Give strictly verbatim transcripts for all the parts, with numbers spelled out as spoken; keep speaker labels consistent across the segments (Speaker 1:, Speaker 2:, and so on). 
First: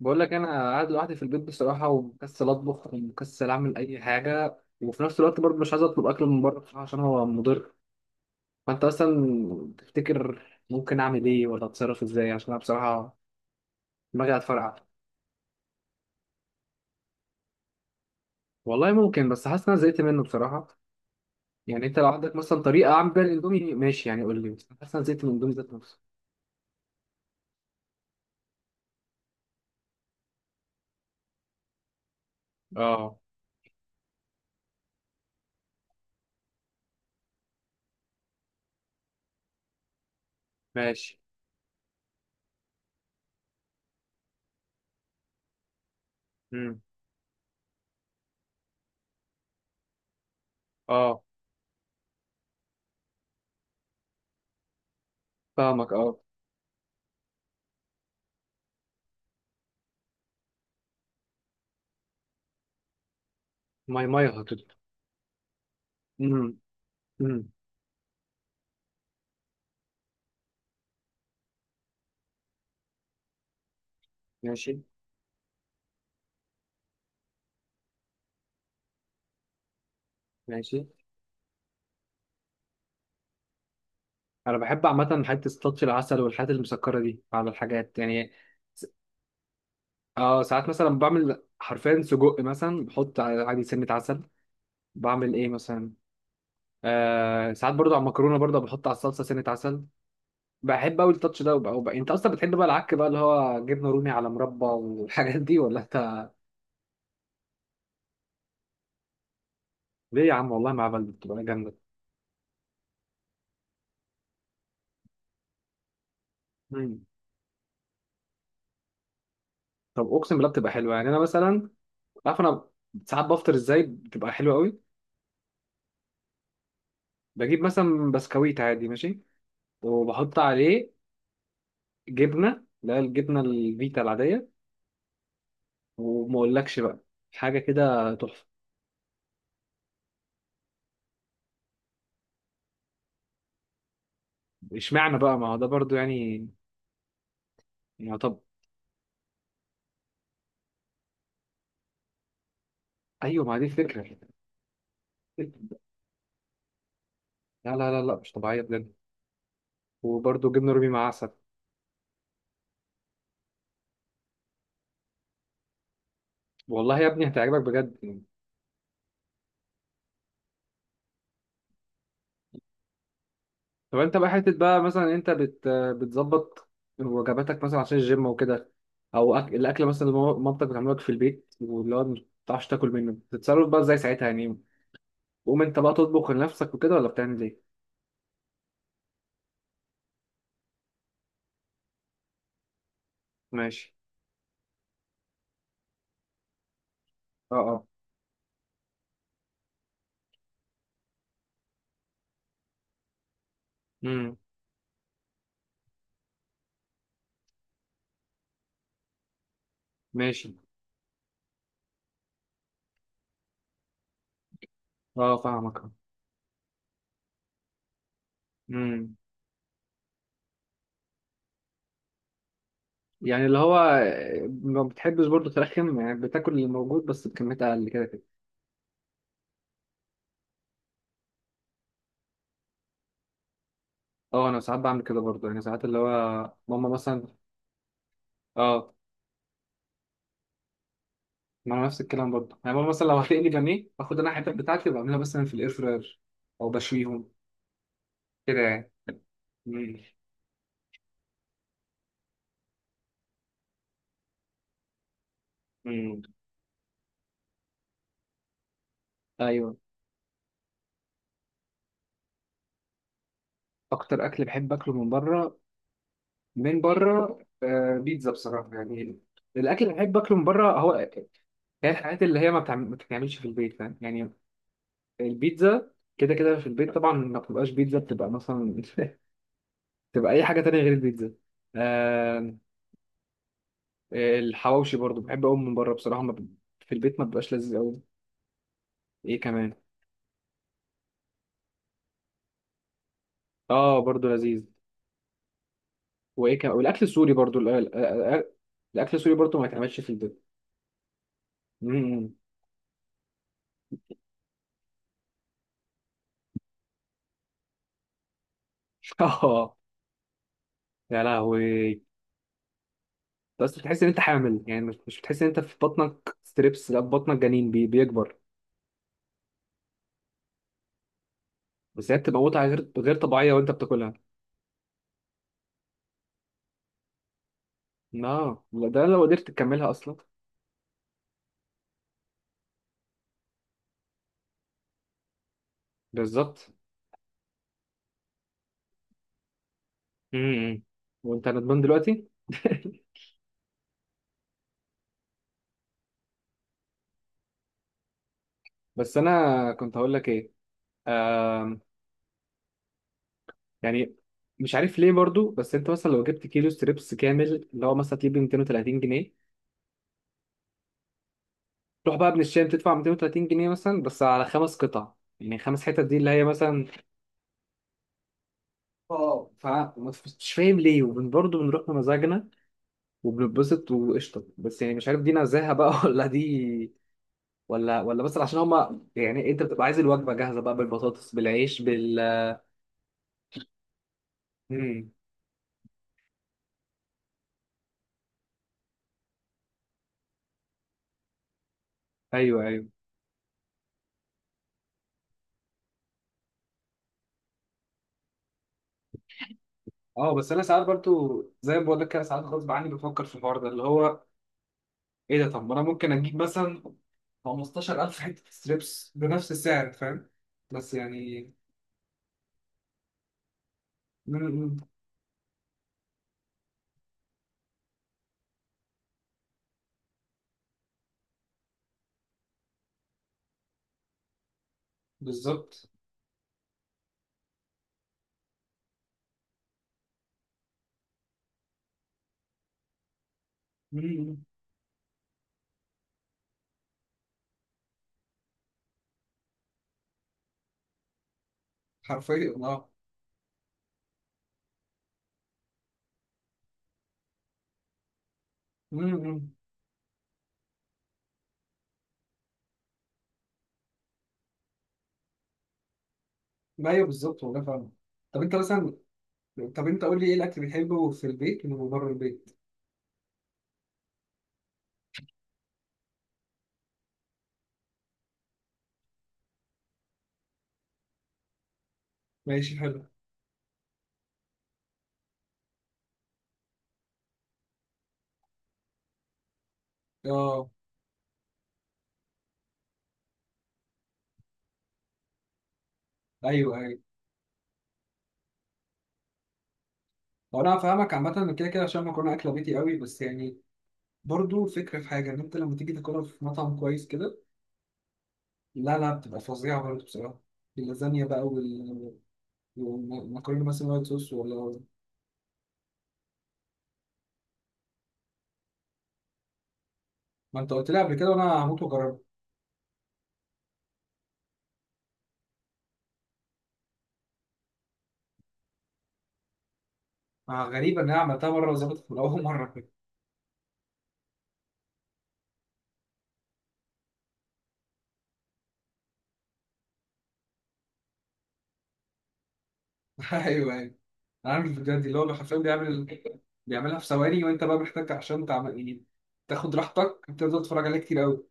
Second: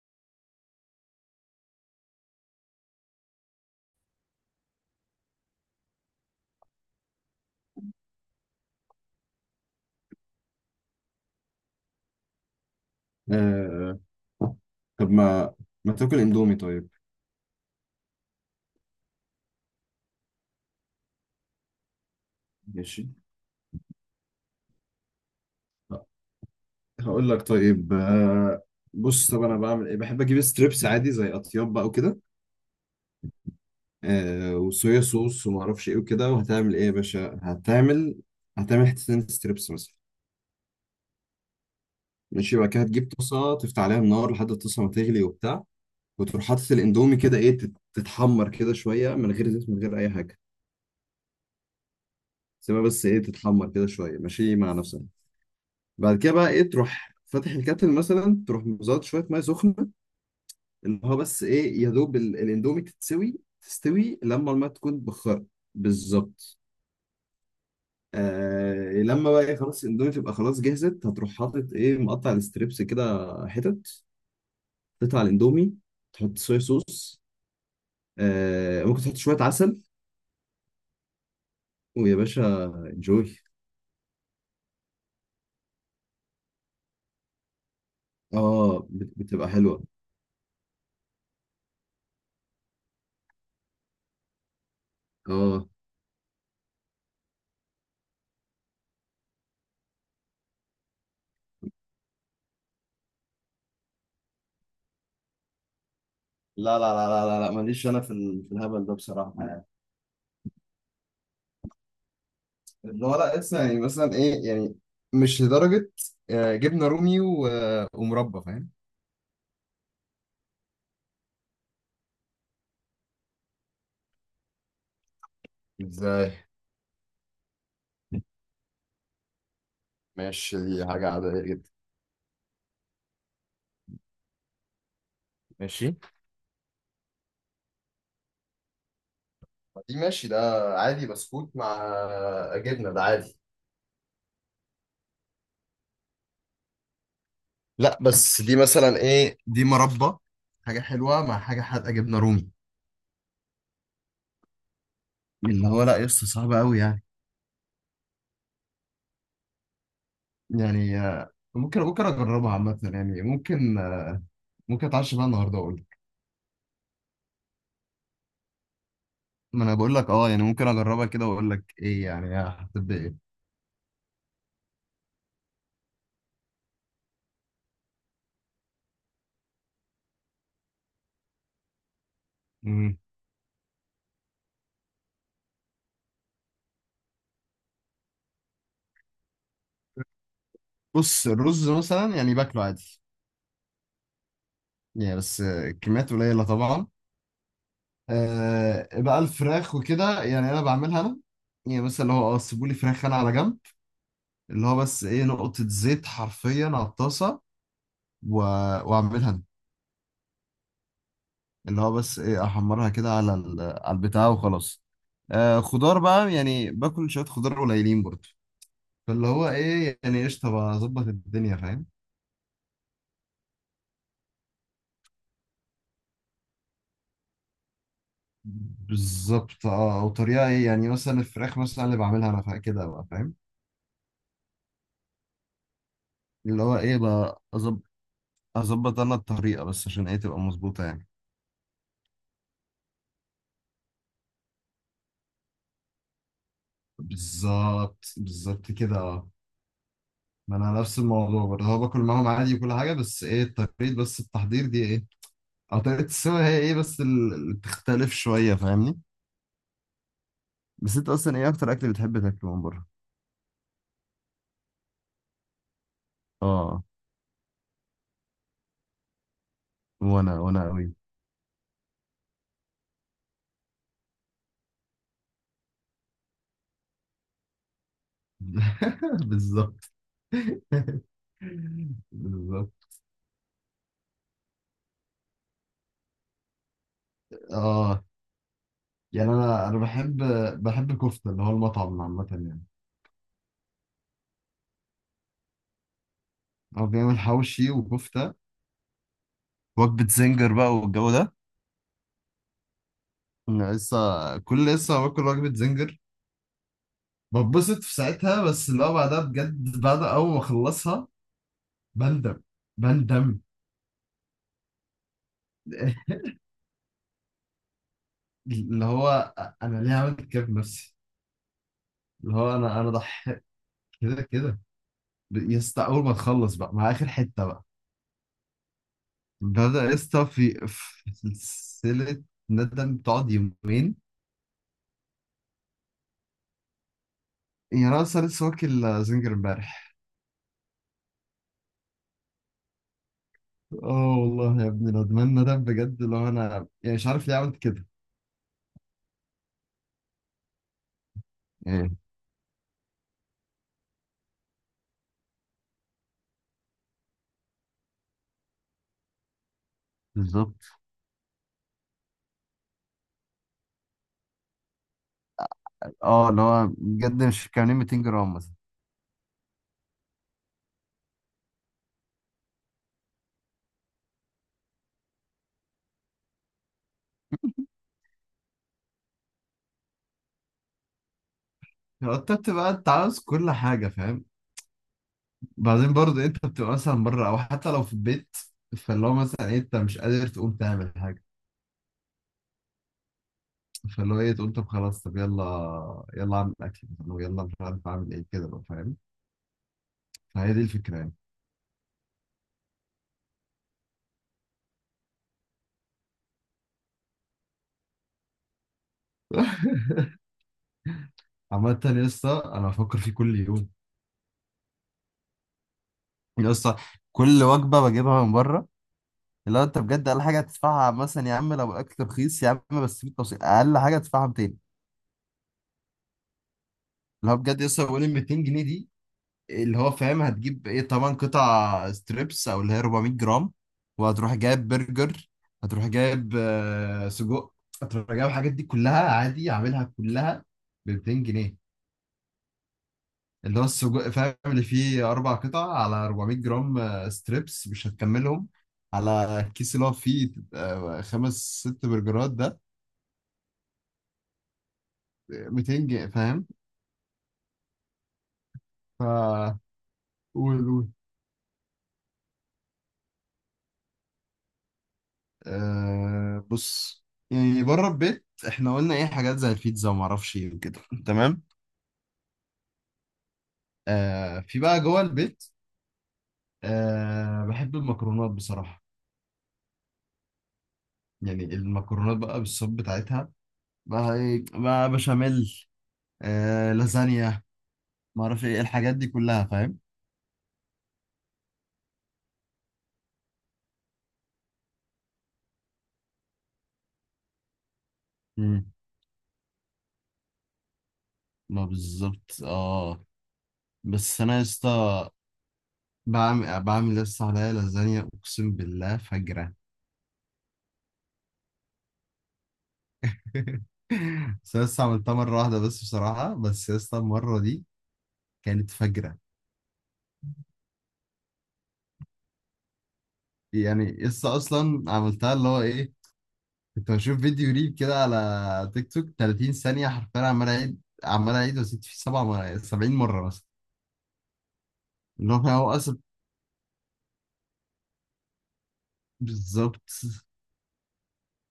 Speaker 1: بقول لك انا قاعد لوحدي في البيت بصراحه، ومكسل اطبخ ومكسل اعمل اي حاجه، وفي نفس الوقت برضه مش عايز اطلب اكل من بره بصراحه عشان هو مضر. فانت اصلا تفتكر ممكن اعمل ايه، ولا اتصرف ازاي؟ عشان انا بصراحه
Speaker 2: آه
Speaker 1: دماغي هتفرقع.
Speaker 2: طب ما ما تاكل اندومي طيب.
Speaker 1: والله ممكن، بس حاسس ان انا زهقت منه بصراحه. يعني انت لو عندك مثلا طريقه
Speaker 2: ماشي،
Speaker 1: اعمل بيها الاندومي ماشي، يعني قول لي، بس حاسس ان انا زهقت من الاندومي ذات نفسه.
Speaker 2: هقول لك طيب. آه بص، طب انا بعمل ايه؟ بحب اجيب ستريبس عادي زي اطياب بقى وكده،
Speaker 1: اه،
Speaker 2: آه وصويا صوص وما اعرفش ايه وكده. وهتعمل ايه يا باشا؟ هتعمل هتعمل حتتين ستريبس مثلا.
Speaker 1: ماشي.
Speaker 2: ماشي، بعد كده هتجيب طاسه تفتح عليها النار لحد الطاسه ما تغلي وبتاع، وتروح حاطط
Speaker 1: امم.
Speaker 2: الاندومي كده ايه تت- تتحمر كده شويه من غير زيت من غير اي حاجه.
Speaker 1: اه،
Speaker 2: سيبها بس ايه تتحمر كده شويه ماشي مع نفسها.
Speaker 1: فاهمك.
Speaker 2: بعد
Speaker 1: اه.
Speaker 2: كده بقى ايه تروح فاتح الكاتل مثلا، تروح مزود شويه ميه سخنه، ان هو بس ايه يا دوب ال- الاندومي تتسوي
Speaker 1: ماي
Speaker 2: تستوي
Speaker 1: ماي
Speaker 2: لما
Speaker 1: هتد
Speaker 2: الميه تكون بخار.
Speaker 1: امم.
Speaker 2: بالظبط.
Speaker 1: امم.
Speaker 2: آه لما بقى ايه خلاص الاندومي تبقى خلاص جهزت، هتروح حاطط ايه مقطع الستريبس كده حتت،
Speaker 1: ماشي.
Speaker 2: تقطع الاندومي، تحط صويا صوص، آه ممكن تحط شويه عسل،
Speaker 1: ماشي.
Speaker 2: ويا باشا انجوي.
Speaker 1: انا بحب عامه حته تاتش العسل والحاجات المسكره دي على الحاجات يعني. س-
Speaker 2: اه، بت- بتبقى حلوه.
Speaker 1: اه، ساعات مثلا بعمل حرفيا سجق مثلا بحط ع- عادي سنه عسل. بعمل ايه
Speaker 2: اه،
Speaker 1: مثلا. آه، ساعات برضو على المكرونه برضو بحط على الصلصه سنه عسل. بحب قوي التاتش ده وبقى وبقى. انت اصلا بتحب بقى العك بقى اللي هو جبنه رومي على مربى والحاجات دي، ولا انت؟
Speaker 2: لا لا لا لا لا لا، ماليش انا في ال- في الهبل ده بصراحه.
Speaker 1: ليه يا عم، والله مع بلد بتبقى جامده.
Speaker 2: اللي هو لا لسه يعني مثلا ايه يعني، مش لدرجة. آه، جبنة
Speaker 1: مم.
Speaker 2: رومي و- آه، ومربى، فاهم؟
Speaker 1: طب اقسم بالله بتبقى حلوه، يعني انا مثلا عارف انا ساعات بفطر ازاي بتبقى حلوه قوي.
Speaker 2: ازاي؟
Speaker 1: بجيب مثلا بسكويت عادي ماشي، وبحط
Speaker 2: ماشي دي
Speaker 1: عليه
Speaker 2: حاجة عادية جدا.
Speaker 1: جبنه، لا الجبنه الفيتا العاديه،
Speaker 2: ماشي.
Speaker 1: وما اقولكش بقى حاجه كده تحفه.
Speaker 2: دي ماشي ده عادي، بسكوت مع جبنة، ده عادي.
Speaker 1: اشمعنى بقى؟ ما هو ده برضو يعني.
Speaker 2: لا
Speaker 1: يعني طب.
Speaker 2: بس دي مثلا ايه، دي مربى، حاجة حلوة مع حاجة حادقة جبنة رومي.
Speaker 1: ايوه، ما هي دي الفكره.
Speaker 2: اللي هو لا لسه صعبة قوي يعني.
Speaker 1: لا لا لا لا، مش طبيعيه بجد. وبرضو جبنه رومي
Speaker 2: يعني
Speaker 1: مع عسل.
Speaker 2: آه، ممكن ممكن أجربها عامة يعني، ممكن آه، ممكن أتعشى بقى النهاردة وأقول لك.
Speaker 1: والله يا ابني هتعجبك بجد يعني.
Speaker 2: ما أنا بقول لك أه يعني ممكن أجربها كده وأقول لك إيه يعني هتبقى
Speaker 1: طب انت بقى حته بقى مثلا انت بت بتظبط وجباتك مثلا عشان الجيم وكده، او أك... الاكل مثلا اللي ماما- مامتك بتعمله لك في البيت، واللي هو ما بتعرفش تاكل
Speaker 2: إيه.
Speaker 1: منه، بتتصرف بقى ازاي ساعتها يعني؟ قوم انت بقى تطبخ لنفسك وكده، ولا بتعمل ايه؟
Speaker 2: بص، الرز مثلا يعني باكله عادي
Speaker 1: ماشي.
Speaker 2: يعني، بس كميات قليلة طبعا.
Speaker 1: اه، اه.
Speaker 2: آه بقى الفراخ وكده يعني انا بعملها انا، يعني مثلا اللي هو اه سيبولي فراخ انا على جنب،
Speaker 1: امم.
Speaker 2: اللي هو بس ايه نقطة زيت حرفيا على الطاسة، و- واعملها انا،
Speaker 1: ماشي.
Speaker 2: اللي هو بس ايه احمرها كده على ال- على البتاع وخلاص.
Speaker 1: اه،
Speaker 2: آه
Speaker 1: فاهمك.
Speaker 2: خضار بقى يعني باكل شوية خضار قليلين برضه،
Speaker 1: امم.
Speaker 2: فاللي هو ايه يعني قشطة بقى اظبط الدنيا، فاهم؟
Speaker 1: يعني اللي هو ما بتحبش برضه ترخم، يعني بتاكل اللي موجود بس بكميات اقل كده كده.
Speaker 2: بالظبط اه، وطريقة ايه يعني مثلا الفراخ مثلا اللي بعملها انا فا- كده بقى، فاهم؟
Speaker 1: اه، انا ساعات بعمل كده برضه، يعني ساعات اللي هو
Speaker 2: اللي هو
Speaker 1: ماما
Speaker 2: ايه
Speaker 1: مثلا.
Speaker 2: بقى أظب-
Speaker 1: اه،
Speaker 2: اظبط انا الطريقة بس عشان ايه تبقى مظبوطة يعني.
Speaker 1: ما انا نفس الكلام برضه، يعني ماما مثلا لو هتقلي بانيه، باخد انا الحتت بتاعتي وبعملها مثلا في الاير فراير او بشويهم
Speaker 2: بالظبط
Speaker 1: كده
Speaker 2: بالظبط
Speaker 1: يعني.
Speaker 2: كده اه.
Speaker 1: امم.
Speaker 2: ما انا نفس الموضوع برضه، هو باكل معاهم عادي وكل حاجه، بس ايه طريقه بس التحضير دي ايه، او طريقه
Speaker 1: امم.
Speaker 2: السوا هي ايه بس ال- اللي بتختلف شويه، فاهمني؟
Speaker 1: ايوه.
Speaker 2: بس انت اصلا ايه اكتر اكل بتحب تاكله من بره؟
Speaker 1: اكتر اكل بحب اكله من بره. من
Speaker 2: اه،
Speaker 1: بره آه بيتزا بصراحه يعني. الاكل اللي بحب اكله
Speaker 2: وانا
Speaker 1: من
Speaker 2: وانا
Speaker 1: بره هو
Speaker 2: قوي.
Speaker 1: هي الحاجات اللي هي ما بتعمل- ما بتتعملش في البيت، فاهم يعني. البيتزا كده كده في البيت طبعا ما بتبقاش بيتزا، بتبقى مثلا.
Speaker 2: بالظبط.
Speaker 1: بتبقى اي حاجه تانية غير البيتزا. آه.
Speaker 2: بالظبط.
Speaker 1: الحواوشي برضو بحب اقوم من بره بصراحه، ما ب... في البيت ما بيبقاش لذيذ قوي.
Speaker 2: اه، يعني
Speaker 1: ايه
Speaker 2: انا
Speaker 1: كمان.
Speaker 2: انا بحب، بحب الكفته، اللي هو المطعم عامه يعني،
Speaker 1: اه، برضو لذيذ. وايه كمان؟
Speaker 2: هو
Speaker 1: والاكل
Speaker 2: بيعمل
Speaker 1: السوري برضو ال-
Speaker 2: حوشي
Speaker 1: ال-
Speaker 2: وكفته.
Speaker 1: ال- الاكل السوري برضو ما يتعملش
Speaker 2: وجبة
Speaker 1: في البيت.
Speaker 2: زنجر بقى والجو ده،
Speaker 1: مم.
Speaker 2: أنا لسه كل لسه باكل وجبة زنجر، بتبسط في ساعتها، بس لو بعدها
Speaker 1: اه،
Speaker 2: بجد بعد أول ما أخلصها
Speaker 1: يا لهوي.
Speaker 2: بندم، بندم.
Speaker 1: بس بتحس ان انت حامل، يعني مش مش بتحس ان انت في بطنك ستريبس، لا في بطنك جنين بي... بيكبر.
Speaker 2: اللي هو أنا ليه عملت كده في نفسي.
Speaker 1: بس هي
Speaker 2: اللي
Speaker 1: بتبقى
Speaker 2: هو
Speaker 1: متعه
Speaker 2: أنا
Speaker 1: غير
Speaker 2: أنا
Speaker 1: غير
Speaker 2: ضحيت
Speaker 1: طبيعيه وانت بتاكلها.
Speaker 2: كده كده. يا اسطى أول ما تخلص بقى مع آخر حتة بقى،
Speaker 1: لا لا، ده لو قدرت
Speaker 2: بدأ
Speaker 1: تكملها
Speaker 2: يا
Speaker 1: اصلا.
Speaker 2: اسطى في في سلسلة ندم تقعد يومين.
Speaker 1: بالظبط.
Speaker 2: يعني أنا أصلا لسه واكل زنجر امبارح.
Speaker 1: امم. وانت ندمان دلوقتي.
Speaker 2: اه والله يا ابني ندمان، ندم بجد، اللي هو أنا يعني مش عارف ليه عملت كده.
Speaker 1: بس انا كنت هقول لك ايه. آم،
Speaker 2: ايه؟
Speaker 1: يعني مش عارف ليه برضو، بس انت مثلا لو جبت كيلو ستريبس كامل اللي هو مثلا تجيب مئتين وتلاتين جنيه،
Speaker 2: بالظبط
Speaker 1: تروح بقى ابن الشام تدفع مئتين وتلاتين جنيه مثلا بس على خمس قطع، يعني خمس حتت دي
Speaker 2: اه،
Speaker 1: اللي
Speaker 2: اللي
Speaker 1: هي
Speaker 2: هو
Speaker 1: مثلا.
Speaker 2: بجد مش كاملين مئتين جرام مثلا.
Speaker 1: اه، فمش فاهم ليه، وبرضه بنروح بمزاجنا وبنتبسط وقشطه، بس يعني مش عارف دي نزاهه بقى، ولا دي، ولا ولا بس عشان هما يعني انت بتبقى عايز الوجبه جاهزه بقى بالبطاطس بالعيش بال.
Speaker 2: انت بتبقى انت عاوز كل حاجه فاهم، بعدين برضه انت بتبقى مثلا بره او حتى لو في البيت، فاللي هو مثلا إيه، انت مش قادر تقوم تعمل حاجه،
Speaker 1: ايوه، ايوه،
Speaker 2: فاللي هو ايه تقول طب خلاص، طب يلا يلا اعمل اكل مثلا، ويلا مش عارف اعمل ايه كده بقى، فاهم؟
Speaker 1: اه. بس
Speaker 2: فهي دي
Speaker 1: انا ساعات
Speaker 2: الفكره يعني.
Speaker 1: برضو زي ما بقول لك كده، ساعات غصب عني بفكر في الحوار ده اللي هو ايه ده. طب ما انا ممكن اجيب مثلا خمستاشر الف حته ستريبس بنفس السعر، فاهم؟ بس يعني
Speaker 2: عامة يا اسطى انا بفكر فيه كل يوم،
Speaker 1: م- م-
Speaker 2: يا اسطى كل وجبه بجيبها من بره، اللي هو انت بجد اقل حاجه هتدفعها مثلا يا عم، لو الاكل رخيص يا عم بس في توصيل اقل حاجه هتدفعها.
Speaker 1: بالظبط.
Speaker 2: اللي هو بجد لسه بقول ال مئتين جنيه دي، اللي هو فاهم هتجيب ايه طبعا قطع ستريبس او اللي هي أربعمائة جرام،
Speaker 1: م-
Speaker 2: وهتروح
Speaker 1: م.
Speaker 2: جايب برجر، هتروح جايب آه، سجق، هتروح جايب الحاجات دي كلها عادي عاملها كلها ب مئتين جنيه.
Speaker 1: حرفيا اه.
Speaker 2: اللي هو السجق فاهم اللي فيه اربع قطع، على أربعمائة جرام آه، ستريبس مش هتكملهم،
Speaker 1: م-
Speaker 2: على
Speaker 1: م.
Speaker 2: الكيس اللي هو فيه آه، خمس ست برجرات، ده مئتين جنيه، فاهم؟
Speaker 1: ما ايوه، بالظبط، والله فاهم. طب انت مثلا،
Speaker 2: ف،
Speaker 1: طب انت قول لي ايه
Speaker 2: قول
Speaker 1: الاكل
Speaker 2: قول.
Speaker 1: بتحبه في البيت ومن بره البيت.
Speaker 2: أه بص، يعني بره البيت احنا قلنا ايه حاجات زي البيتزا وما اعرفش ايه وكده. تمام.
Speaker 1: ماشي، حلو.
Speaker 2: أه في بقى جوه البيت، أه بحب المكرونات بصراحة،
Speaker 1: اه،
Speaker 2: يعني المكرونات بقى بالصوص بتاعتها بقى، ايه بقى بشاميل، أه
Speaker 1: ايوه، ايوه.
Speaker 2: لازانيا، ما اعرفش ايه الحاجات دي كلها، فاهم؟
Speaker 1: هو انا فاهمك عامه من كده كده عشان المكرونه اكله بيتي قوي، بس يعني برضو فكره في حاجه ان انت لما تيجي تاكلها في مطعم كويس كده.
Speaker 2: مم.
Speaker 1: لا لا، بتبقى فظيعة برضه بصراحة. اللازانيا بقى
Speaker 2: ما
Speaker 1: وال-
Speaker 2: بالظبط اه.
Speaker 1: والمكرونة مثلا وايت
Speaker 2: بس
Speaker 1: صوص
Speaker 2: انا يا
Speaker 1: ولا.
Speaker 2: اسطى بعمل بعمل يا اسطى عليا لازانيا اقسم بالله فجرة.
Speaker 1: ما انت قلت لي قبل كده وانا هموت واجربها.
Speaker 2: بس أنا لسه عملتها مرة واحدة بس بصراحة، بس يا اسطى المرة دي كانت فجرة.
Speaker 1: آه، غريبة ان انا عملتها مرة وظبطت من اول مرة كده.
Speaker 2: يعني لسه أصلا عملتها اللي هو إيه، كنت بشوف فيديو ريل كده على تيك توك ثلاثين ثانية حرفيا، عمال أعيد عمال أعيد وأزيد فيه سبع مرات، سبعين مرة مثلا،
Speaker 1: ايوه، ايوه، انا عارف الفيديوهات دي اللي
Speaker 2: اللي
Speaker 1: هو
Speaker 2: هو فاهم
Speaker 1: حرفيا
Speaker 2: هو أصلا
Speaker 1: بيعمل بيعملها في ثواني، وانت بقى محتاج عشان تعمل يعني تاخد
Speaker 2: بالظبط.
Speaker 1: راحتك بتفضل تتفرج عليها كتير قوي.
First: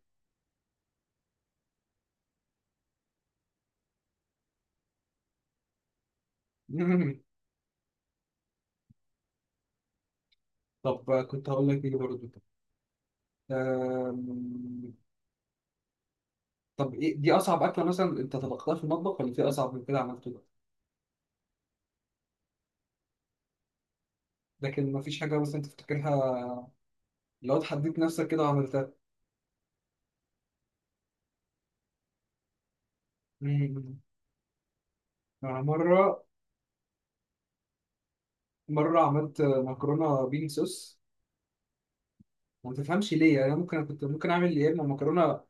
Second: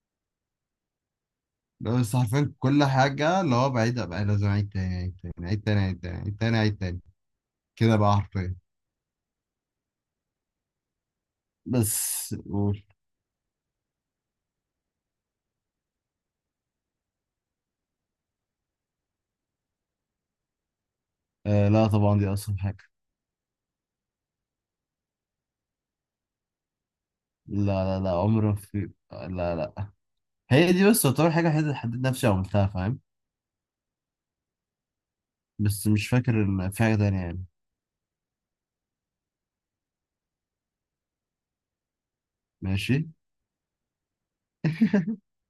Speaker 2: اللي هو بس حرفيا كل حاجة اللي هو بعيدها بقى لازم أعيد تاني أعيد تاني أعيد تاني أعيد تاني أعيد تاني أعيد تاني كده بقى حرفيا.
Speaker 1: طب آه، كنت هقول لك ايه برضه.
Speaker 2: بس قول.
Speaker 1: آم، طب ايه دي اصعب اكلة مثلا انت طبختها في المطبخ؟ ولا في اصعب من كده عملته؟
Speaker 2: آه لا طبعا دي أصعب حاجة.
Speaker 1: لكن ما فيش حاجة مثلا تفتكرها لو تحديت
Speaker 2: لا لا لا
Speaker 1: نفسك كده
Speaker 2: عمره
Speaker 1: وعملتها.
Speaker 2: في لا، لا، هي دي بس تعتبر حاجة حد- حددت نفسي عملتها، فاهم؟
Speaker 1: مم. أنا
Speaker 2: بس مش
Speaker 1: مرة،
Speaker 2: فاكر ال- في حاجة تانية يعني.
Speaker 1: مرة عملت مكرونة بين صوص، وما
Speaker 2: ماشي.
Speaker 1: تفهمش ليه، يعني أنا ممكن كنت ممكن أعمل يا إما مكرونة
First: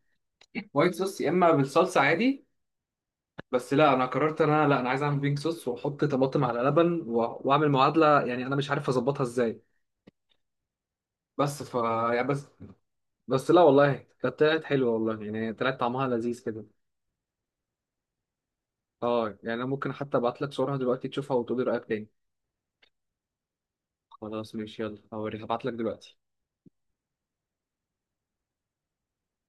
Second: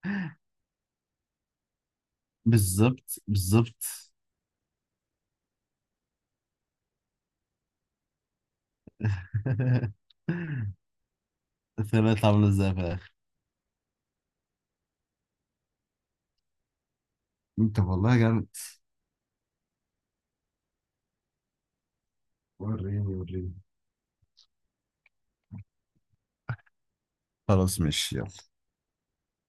Speaker 1: وايت صوص، يا إما بالصلصة عادي.
Speaker 2: بالظبط
Speaker 1: بس لا، أنا
Speaker 2: بالظبط.
Speaker 1: قررت إن أنا لا أنا عايز أعمل بين صوص وأحط طماطم على لبن و- وأعمل معادلة، يعني أنا مش عارف أظبطها إزاي. بس ف
Speaker 2: طلعت
Speaker 1: يعني بس،
Speaker 2: عاملة ازاي في الآخر؟
Speaker 1: بس لا والله، كانت طلعت حلوة والله، يعني طلعت طعمها لذيذ كده.
Speaker 2: انت والله جامد،
Speaker 1: اه يعني أنا ممكن حتى أبعت لك صورها دلوقتي تشوفها وتقولي رأيك تاني.
Speaker 2: وريني وريني.
Speaker 1: خلاص ماشي، يلا هوريك هبعت لك دلوقتي.
Speaker 2: خلاص ماشي يلا.